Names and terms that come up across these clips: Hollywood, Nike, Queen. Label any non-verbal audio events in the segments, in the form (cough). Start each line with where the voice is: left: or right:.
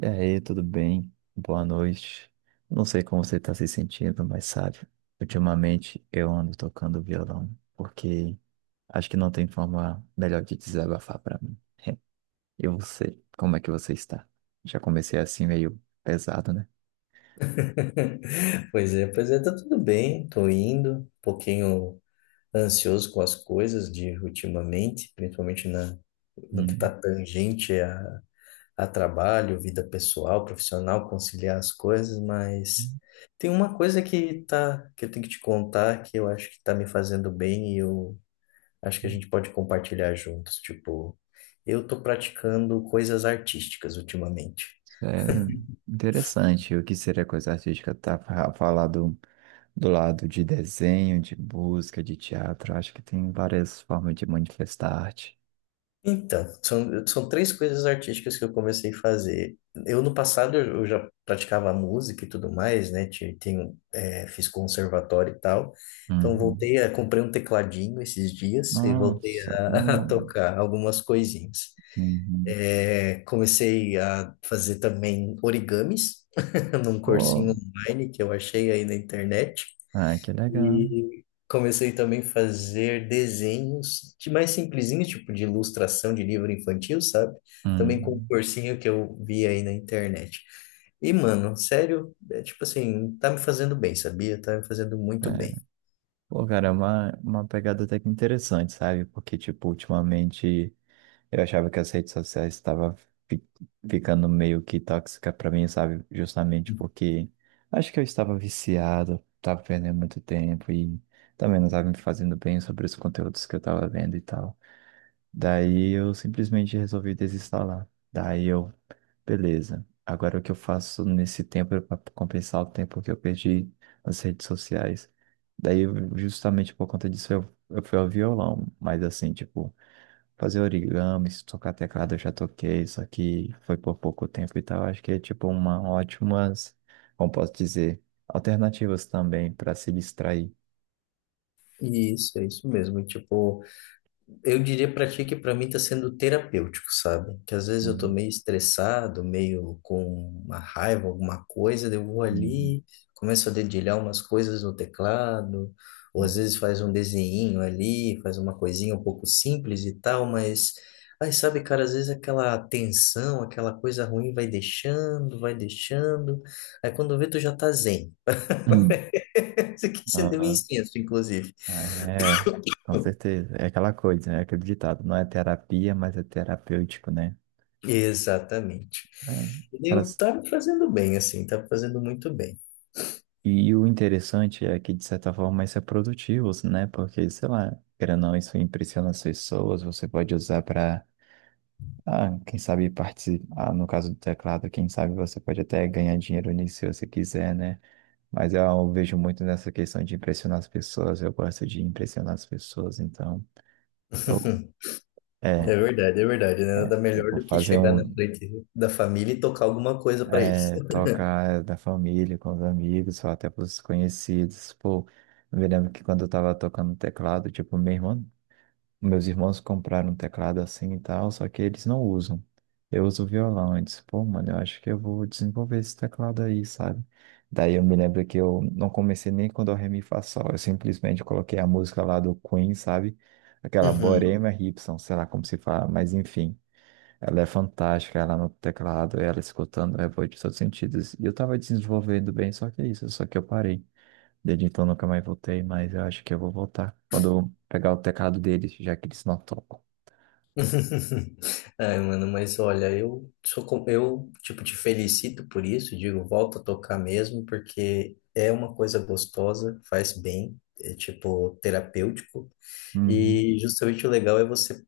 right: E aí, tudo bem? Boa noite. Não sei como você está se sentindo, mas sabe, ultimamente eu ando tocando violão, porque acho que não tem forma melhor de desabafar para mim. E você, como é que você está? Já comecei assim meio pesado, né?
left: (laughs) Pois é, tá tudo bem, tô indo, um pouquinho ansioso com as coisas de ultimamente, principalmente no que tá
right: Hum,
left: tangente a trabalho, vida pessoal, profissional, conciliar as coisas, mas tem uma coisa que eu tenho que te contar que eu acho que tá me fazendo bem e eu acho que a gente pode compartilhar juntos, tipo, eu tô praticando coisas artísticas ultimamente.
right: sério, interessante. O que seria coisa artística? Falar do, do lado de desenho, de música, de teatro. Acho que tem várias formas de manifestar arte.
left: Então, são três coisas artísticas que eu comecei a fazer. Eu, no passado, eu já praticava música e tudo mais, né? Tenho, é, fiz conservatório e tal. Então,
right: Uhum.
left: voltei a... Comprei um tecladinho esses dias e voltei
right: Nossa,
left: a, (laughs) a
right: legal.
left: tocar algumas coisinhas.
right: Uhum.
left: É, comecei a fazer também origamis (laughs) num
right: Pô,
left: cursinho online que eu achei aí na internet.
right: ah, que legal.
left: E comecei também a fazer desenhos de mais simplesinhos, tipo de ilustração de livro infantil, sabe? Também com um
right: Uhum.
left: cursinho que eu vi aí na internet. E, mano, sério, é tipo assim, tá me fazendo bem, sabia? Tá me fazendo muito bem.
right: É. Pô, cara, é uma pegada até que interessante, sabe? Porque, tipo, ultimamente eu achava que as redes sociais estavam fi- ficando meio que tóxica pra mim, sabe? Justamente porque acho que eu estava viciado, estava perdendo muito tempo e também não estava me fazendo bem sobre os conteúdos que eu estava vendo e tal. Daí eu simplesmente resolvi desinstalar. Daí eu Beleza. Agora o que eu faço nesse tempo é para compensar o tempo que eu perdi nas redes sociais. Daí, justamente por conta disso, eu fui ao violão. Mas assim, tipo, fazer origami, se tocar teclado eu já toquei, só que foi por pouco tempo e tal. Acho que é tipo uma ótima, como posso dizer, alternativas também para se distrair.
left: E isso, é isso mesmo. E, tipo, eu diria pra ti que pra mim tá sendo terapêutico, sabe? Que às vezes eu tô
right: Uhum,
left: meio estressado, meio com uma raiva, alguma coisa, daí eu vou
right: uhum,
left: ali, começo a dedilhar umas coisas no teclado, ou às
right: uhum.
left: vezes faz um desenhinho ali, faz uma coisinha um pouco simples e tal, mas aí sabe, cara, às vezes aquela tensão, aquela coisa ruim vai deixando, vai deixando. Aí quando vê tu já tá zen. (laughs)
right: Hum.
left: Parece que acendeu um
right: Ah,
left: incenso, inclusive.
right: é, com certeza. É aquela coisa, né? Aquele ditado, não é terapia, mas é terapêutico, né?
left: Exatamente.
right: Né? Pra-
left: Eu tá me fazendo bem, assim, tá me fazendo muito bem.
right: E o interessante é que, de certa forma, isso é produtivo, né? Porque, sei lá, querendo ou não, isso impressiona as pessoas, você pode usar para, ah, quem sabe participar, no caso do teclado, quem sabe você pode até ganhar dinheiro nisso se você quiser, né? Mas eu vejo muito nessa questão de impressionar as pessoas, eu gosto de impressionar as pessoas, então, eu,
left: (laughs)
right: é,
left: É verdade, né? Nada
right: eu
left: melhor
right: vou
left: do que
right: fazer
left: chegar na
right: um.
left: frente da família e tocar alguma coisa pra eles.
right: É, tocar da família, com os amigos, ou até pros conhecidos. Pô, eu me lembro que quando eu tava tocando teclado, tipo, meus irmãos compraram um teclado assim e tal, só que eles não usam. Eu uso violão. Eu disse, pô, mano, eu acho que eu vou desenvolver esse teclado aí, sabe? Daí eu me lembro que eu não comecei nem com Dó, Ré, Mi, Fá, Sol. Eu simplesmente coloquei a música lá do Queen, sabe? Aquela
left: Uhum.
right: Borema Ripson, sei lá como se fala, mas enfim. Ela é fantástica, ela no teclado, ela escutando, é boa de todos os sentidos. E eu tava desenvolvendo bem, só que é isso, só que eu parei. Desde então nunca mais voltei, mas eu acho que eu vou voltar. Quando eu pegar o teclado deles, já que eles não tocam.
left: (laughs) Ai, mano, mas olha, eu eu tipo te felicito por isso, digo, volta a tocar mesmo, porque é uma coisa gostosa, faz bem, é tipo terapêutico.
right: Uhum.
left: E justamente o legal é você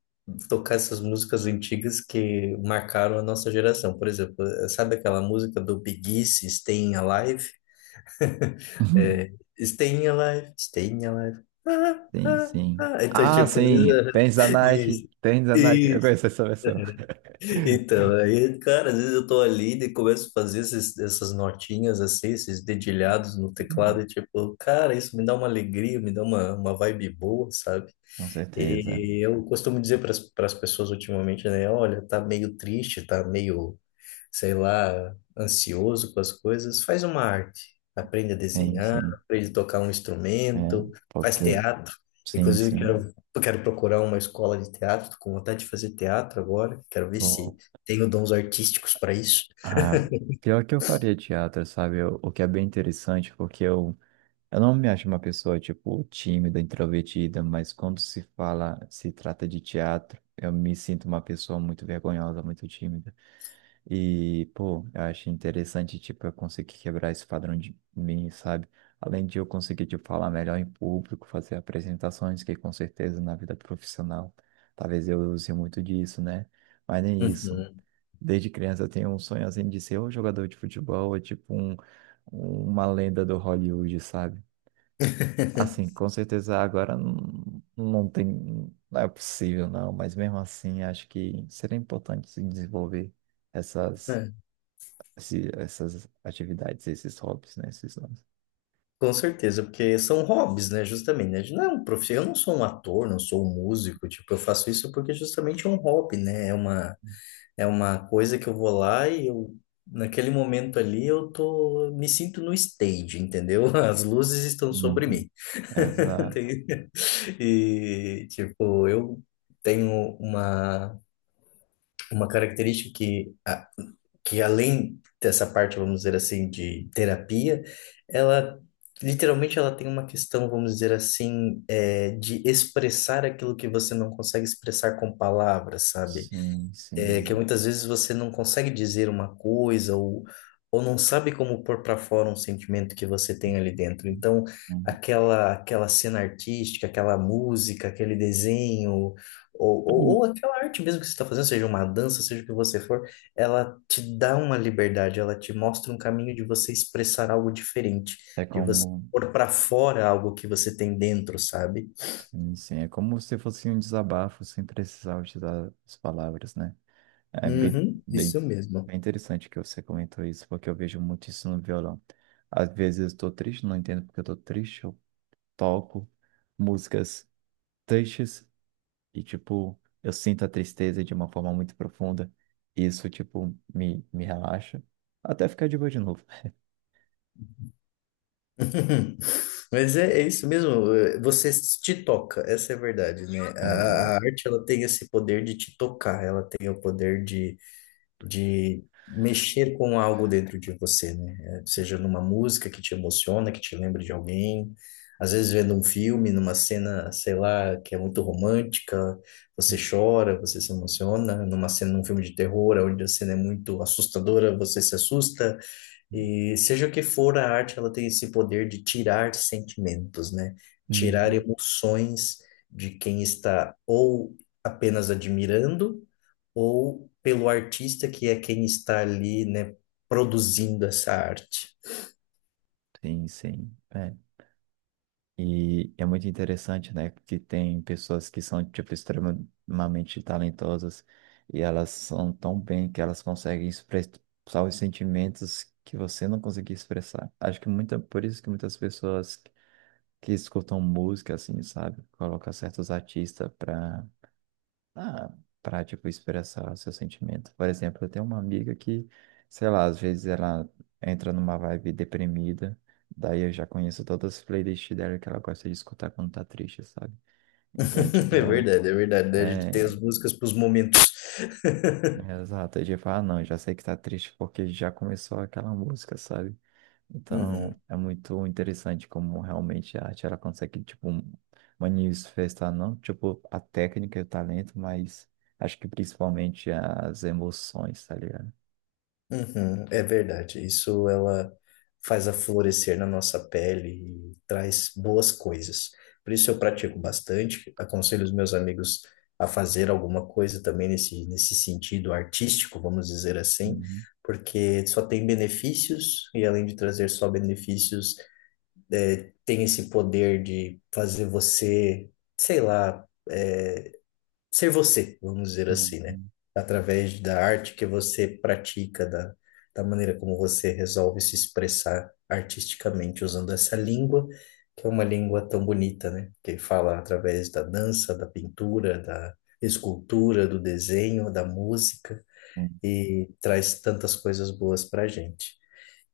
left: tocar essas músicas antigas que marcaram a nossa geração. Por exemplo, sabe aquela música do Big Easy, Staying Alive? É,
right: (laughs)
left: Staying Alive, Staying Alive. Ah,
right: Sim,
left: ah,
right: sim.
left: ah. Então,
right: Ah,
left: tipo, às vezes,
right: sim, tênis da
left: (laughs)
right: Nike,
left: isso.
right: tênis da Nike. Eu
left: Isso.
right: conheço essa versão.
left: Então, aí, cara, às vezes eu tô ali e começo a fazer essas notinhas assim, esses dedilhados no teclado, e
right: (laughs)
left: tipo, cara, isso me dá uma alegria, me dá uma vibe boa, sabe?
right: Com certeza.
left: E eu costumo dizer para as pessoas ultimamente, né? Olha, tá meio triste, tá meio, sei lá, ansioso com as coisas. Faz uma arte. Aprende a
right: Sim,
left: desenhar,
right: sim.
left: aprende a tocar um
right: É,
left: instrumento, faz
right: porque,
left: teatro.
right: sim,
left: Inclusive,
right: sim.
left: quero procurar uma escola de teatro, tô com vontade de fazer teatro agora. Quero ver se tenho dons artísticos para isso.
right: Ah, pior que eu faria teatro, sabe? O que é bem interessante, porque eu não me acho uma pessoa, tipo, tímida, introvertida, mas quando se fala, se trata de teatro, eu me sinto uma pessoa muito vergonhosa, muito tímida. E, pô, eu acho interessante, tipo, eu conseguir quebrar esse padrão de mim, sabe? Além de eu conseguir, tipo, falar melhor em público, fazer apresentações, que com certeza na vida profissional, talvez eu use muito disso, né? Mas nem isso.
left: Uhum.
right: Desde criança eu tenho um sonho assim de ser um jogador de futebol, ou tipo um, uma lenda do Hollywood, sabe? Assim,
left: (laughs)
right: com certeza agora não, não tem, não é possível não, mas mesmo assim acho que seria importante se desenvolver essas, essas atividades, esses hobbies, né? Esses hobbies.
left: Com certeza, porque são hobbies, né? Justamente, né? Não é um eu não sou um ator, não sou um músico, tipo, eu faço isso porque justamente é um hobby, né? É uma coisa que eu vou lá e eu, naquele momento ali, me sinto no stage, entendeu? (laughs) As luzes estão sobre
right: Uhum.
left: mim. (laughs)
right: Exato.
left: Tem- E, tipo, eu tenho uma característica que além dessa parte, vamos dizer assim, de terapia, ela literalmente ela tem uma questão, vamos dizer assim, é, de expressar aquilo que você não consegue expressar com palavras, sabe?
right: Sim,
left: É que
right: sim.
left: muitas vezes você não consegue dizer uma coisa, ou não sabe como pôr para fora um sentimento que você tem ali dentro. Então,
right: Uhum.
left: aquela cena artística, aquela música, aquele desenho, ou, ou aquela arte mesmo que você está fazendo, seja uma dança, seja o que você for, ela te dá uma liberdade, ela te mostra um caminho de você expressar algo diferente,
right: É
left: de você
right: como,
left: pôr para fora algo que você tem dentro, sabe?
right: sim, sim, é como se fosse um desabafo sem precisar utilizar as palavras, né? É bem,
left: Uhum,
right: bem,
left: isso mesmo.
right: bem interessante que você comentou isso, porque eu vejo muito isso no violão. Às vezes eu estou triste, não entendo porque eu estou triste, eu toco músicas tristes e, tipo, eu sinto a tristeza de uma forma muito profunda. E isso, tipo, me relaxa até ficar de boa de novo.
left: (laughs) Mas é isso mesmo, você te toca, essa é a verdade, né? A
right: Exato.
left: arte ela tem esse poder de te tocar, ela tem o poder de mexer com algo dentro de você, né? Eh, seja numa música que te emociona, que te lembra de alguém, às vezes vendo um filme, numa cena, sei lá, que é muito romântica, você chora, você se emociona, numa cena, num filme de terror, onde a cena é muito assustadora, você se assusta. E seja o que for a arte, ela tem esse poder de tirar sentimentos, né? Tirar
right: Uhum.
left: emoções de quem está ou apenas admirando, ou pelo artista que é quem está ali, né, produzindo essa arte.
right: Sim, sim. É. E é muito interessante, né, que tem pessoas que são, tipo, extremamente talentosas e elas são tão bem que elas conseguem expressar os sentimentos que você não conseguia expressar. Acho que muita, por isso que muitas pessoas que escutam música, assim, sabe, colocam certos artistas para ah, pra, tipo, expressar o seu sentimento. Por exemplo, eu tenho uma amiga que, sei lá, às vezes ela entra numa vibe deprimida, daí eu já conheço todas as playlists dela que ela gosta de escutar quando tá triste, sabe? Então,
left: (laughs) É
right: tipo,
left: verdade, é verdade, né? A gente
right: é,
left: tem as músicas para os momentos.
right: é
left: (laughs)
right: exato, eu já falo, ah, não, já sei que tá triste porque já começou aquela música, sabe?
left: Uhum.
right: Então, é muito interessante como realmente a arte ela consegue, tipo, manifestar não, tipo, a técnica e o talento, mas acho que principalmente as emoções, tá ligado?
left: Uhum, é verdade. Isso ela faz a florescer na nossa pele e traz boas coisas. Por isso eu pratico bastante. Aconselho os meus amigos a fazer alguma coisa também nesse sentido artístico, vamos dizer assim,
right: Uhum,
left: porque só tem benefícios e além de trazer só benefícios, tem esse poder de fazer você, sei lá, é, ser você, vamos dizer assim, né?
right: uhum,
left: Através da arte que você pratica, da maneira como você resolve se expressar artisticamente usando essa língua, que é uma língua tão bonita, né? Que fala através da dança, da pintura, da escultura, do desenho, da música
right: uhum.
left: e traz tantas coisas boas para a gente.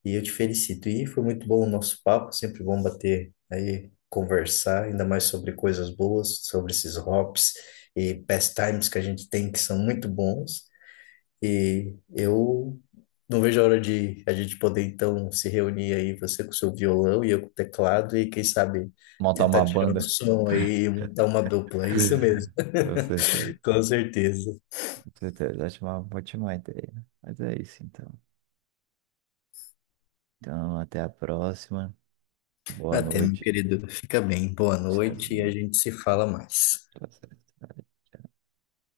left: E eu te felicito. E foi muito bom o nosso papo, sempre bom bater aí, conversar, ainda mais sobre coisas boas, sobre esses hops e pastimes que a gente tem que são muito bons. E eu não vejo a hora de a gente poder então se reunir aí, você com o seu violão e eu com o teclado, e quem sabe
right: Montar
left: tentar
right: uma
left: tirar um
right: banda,
left: som aí e montar uma dupla. É isso mesmo,
right: (laughs) com certeza,
left: (laughs) com certeza.
right: com certeza, acho uma ótima ideia. Mas é isso, então. Então, até a próxima. Boa
left: Até, meu
right: noite.
left: querido, fica bem, boa
right: Descansa.
left: noite e a gente se fala mais.
right: Tá certo.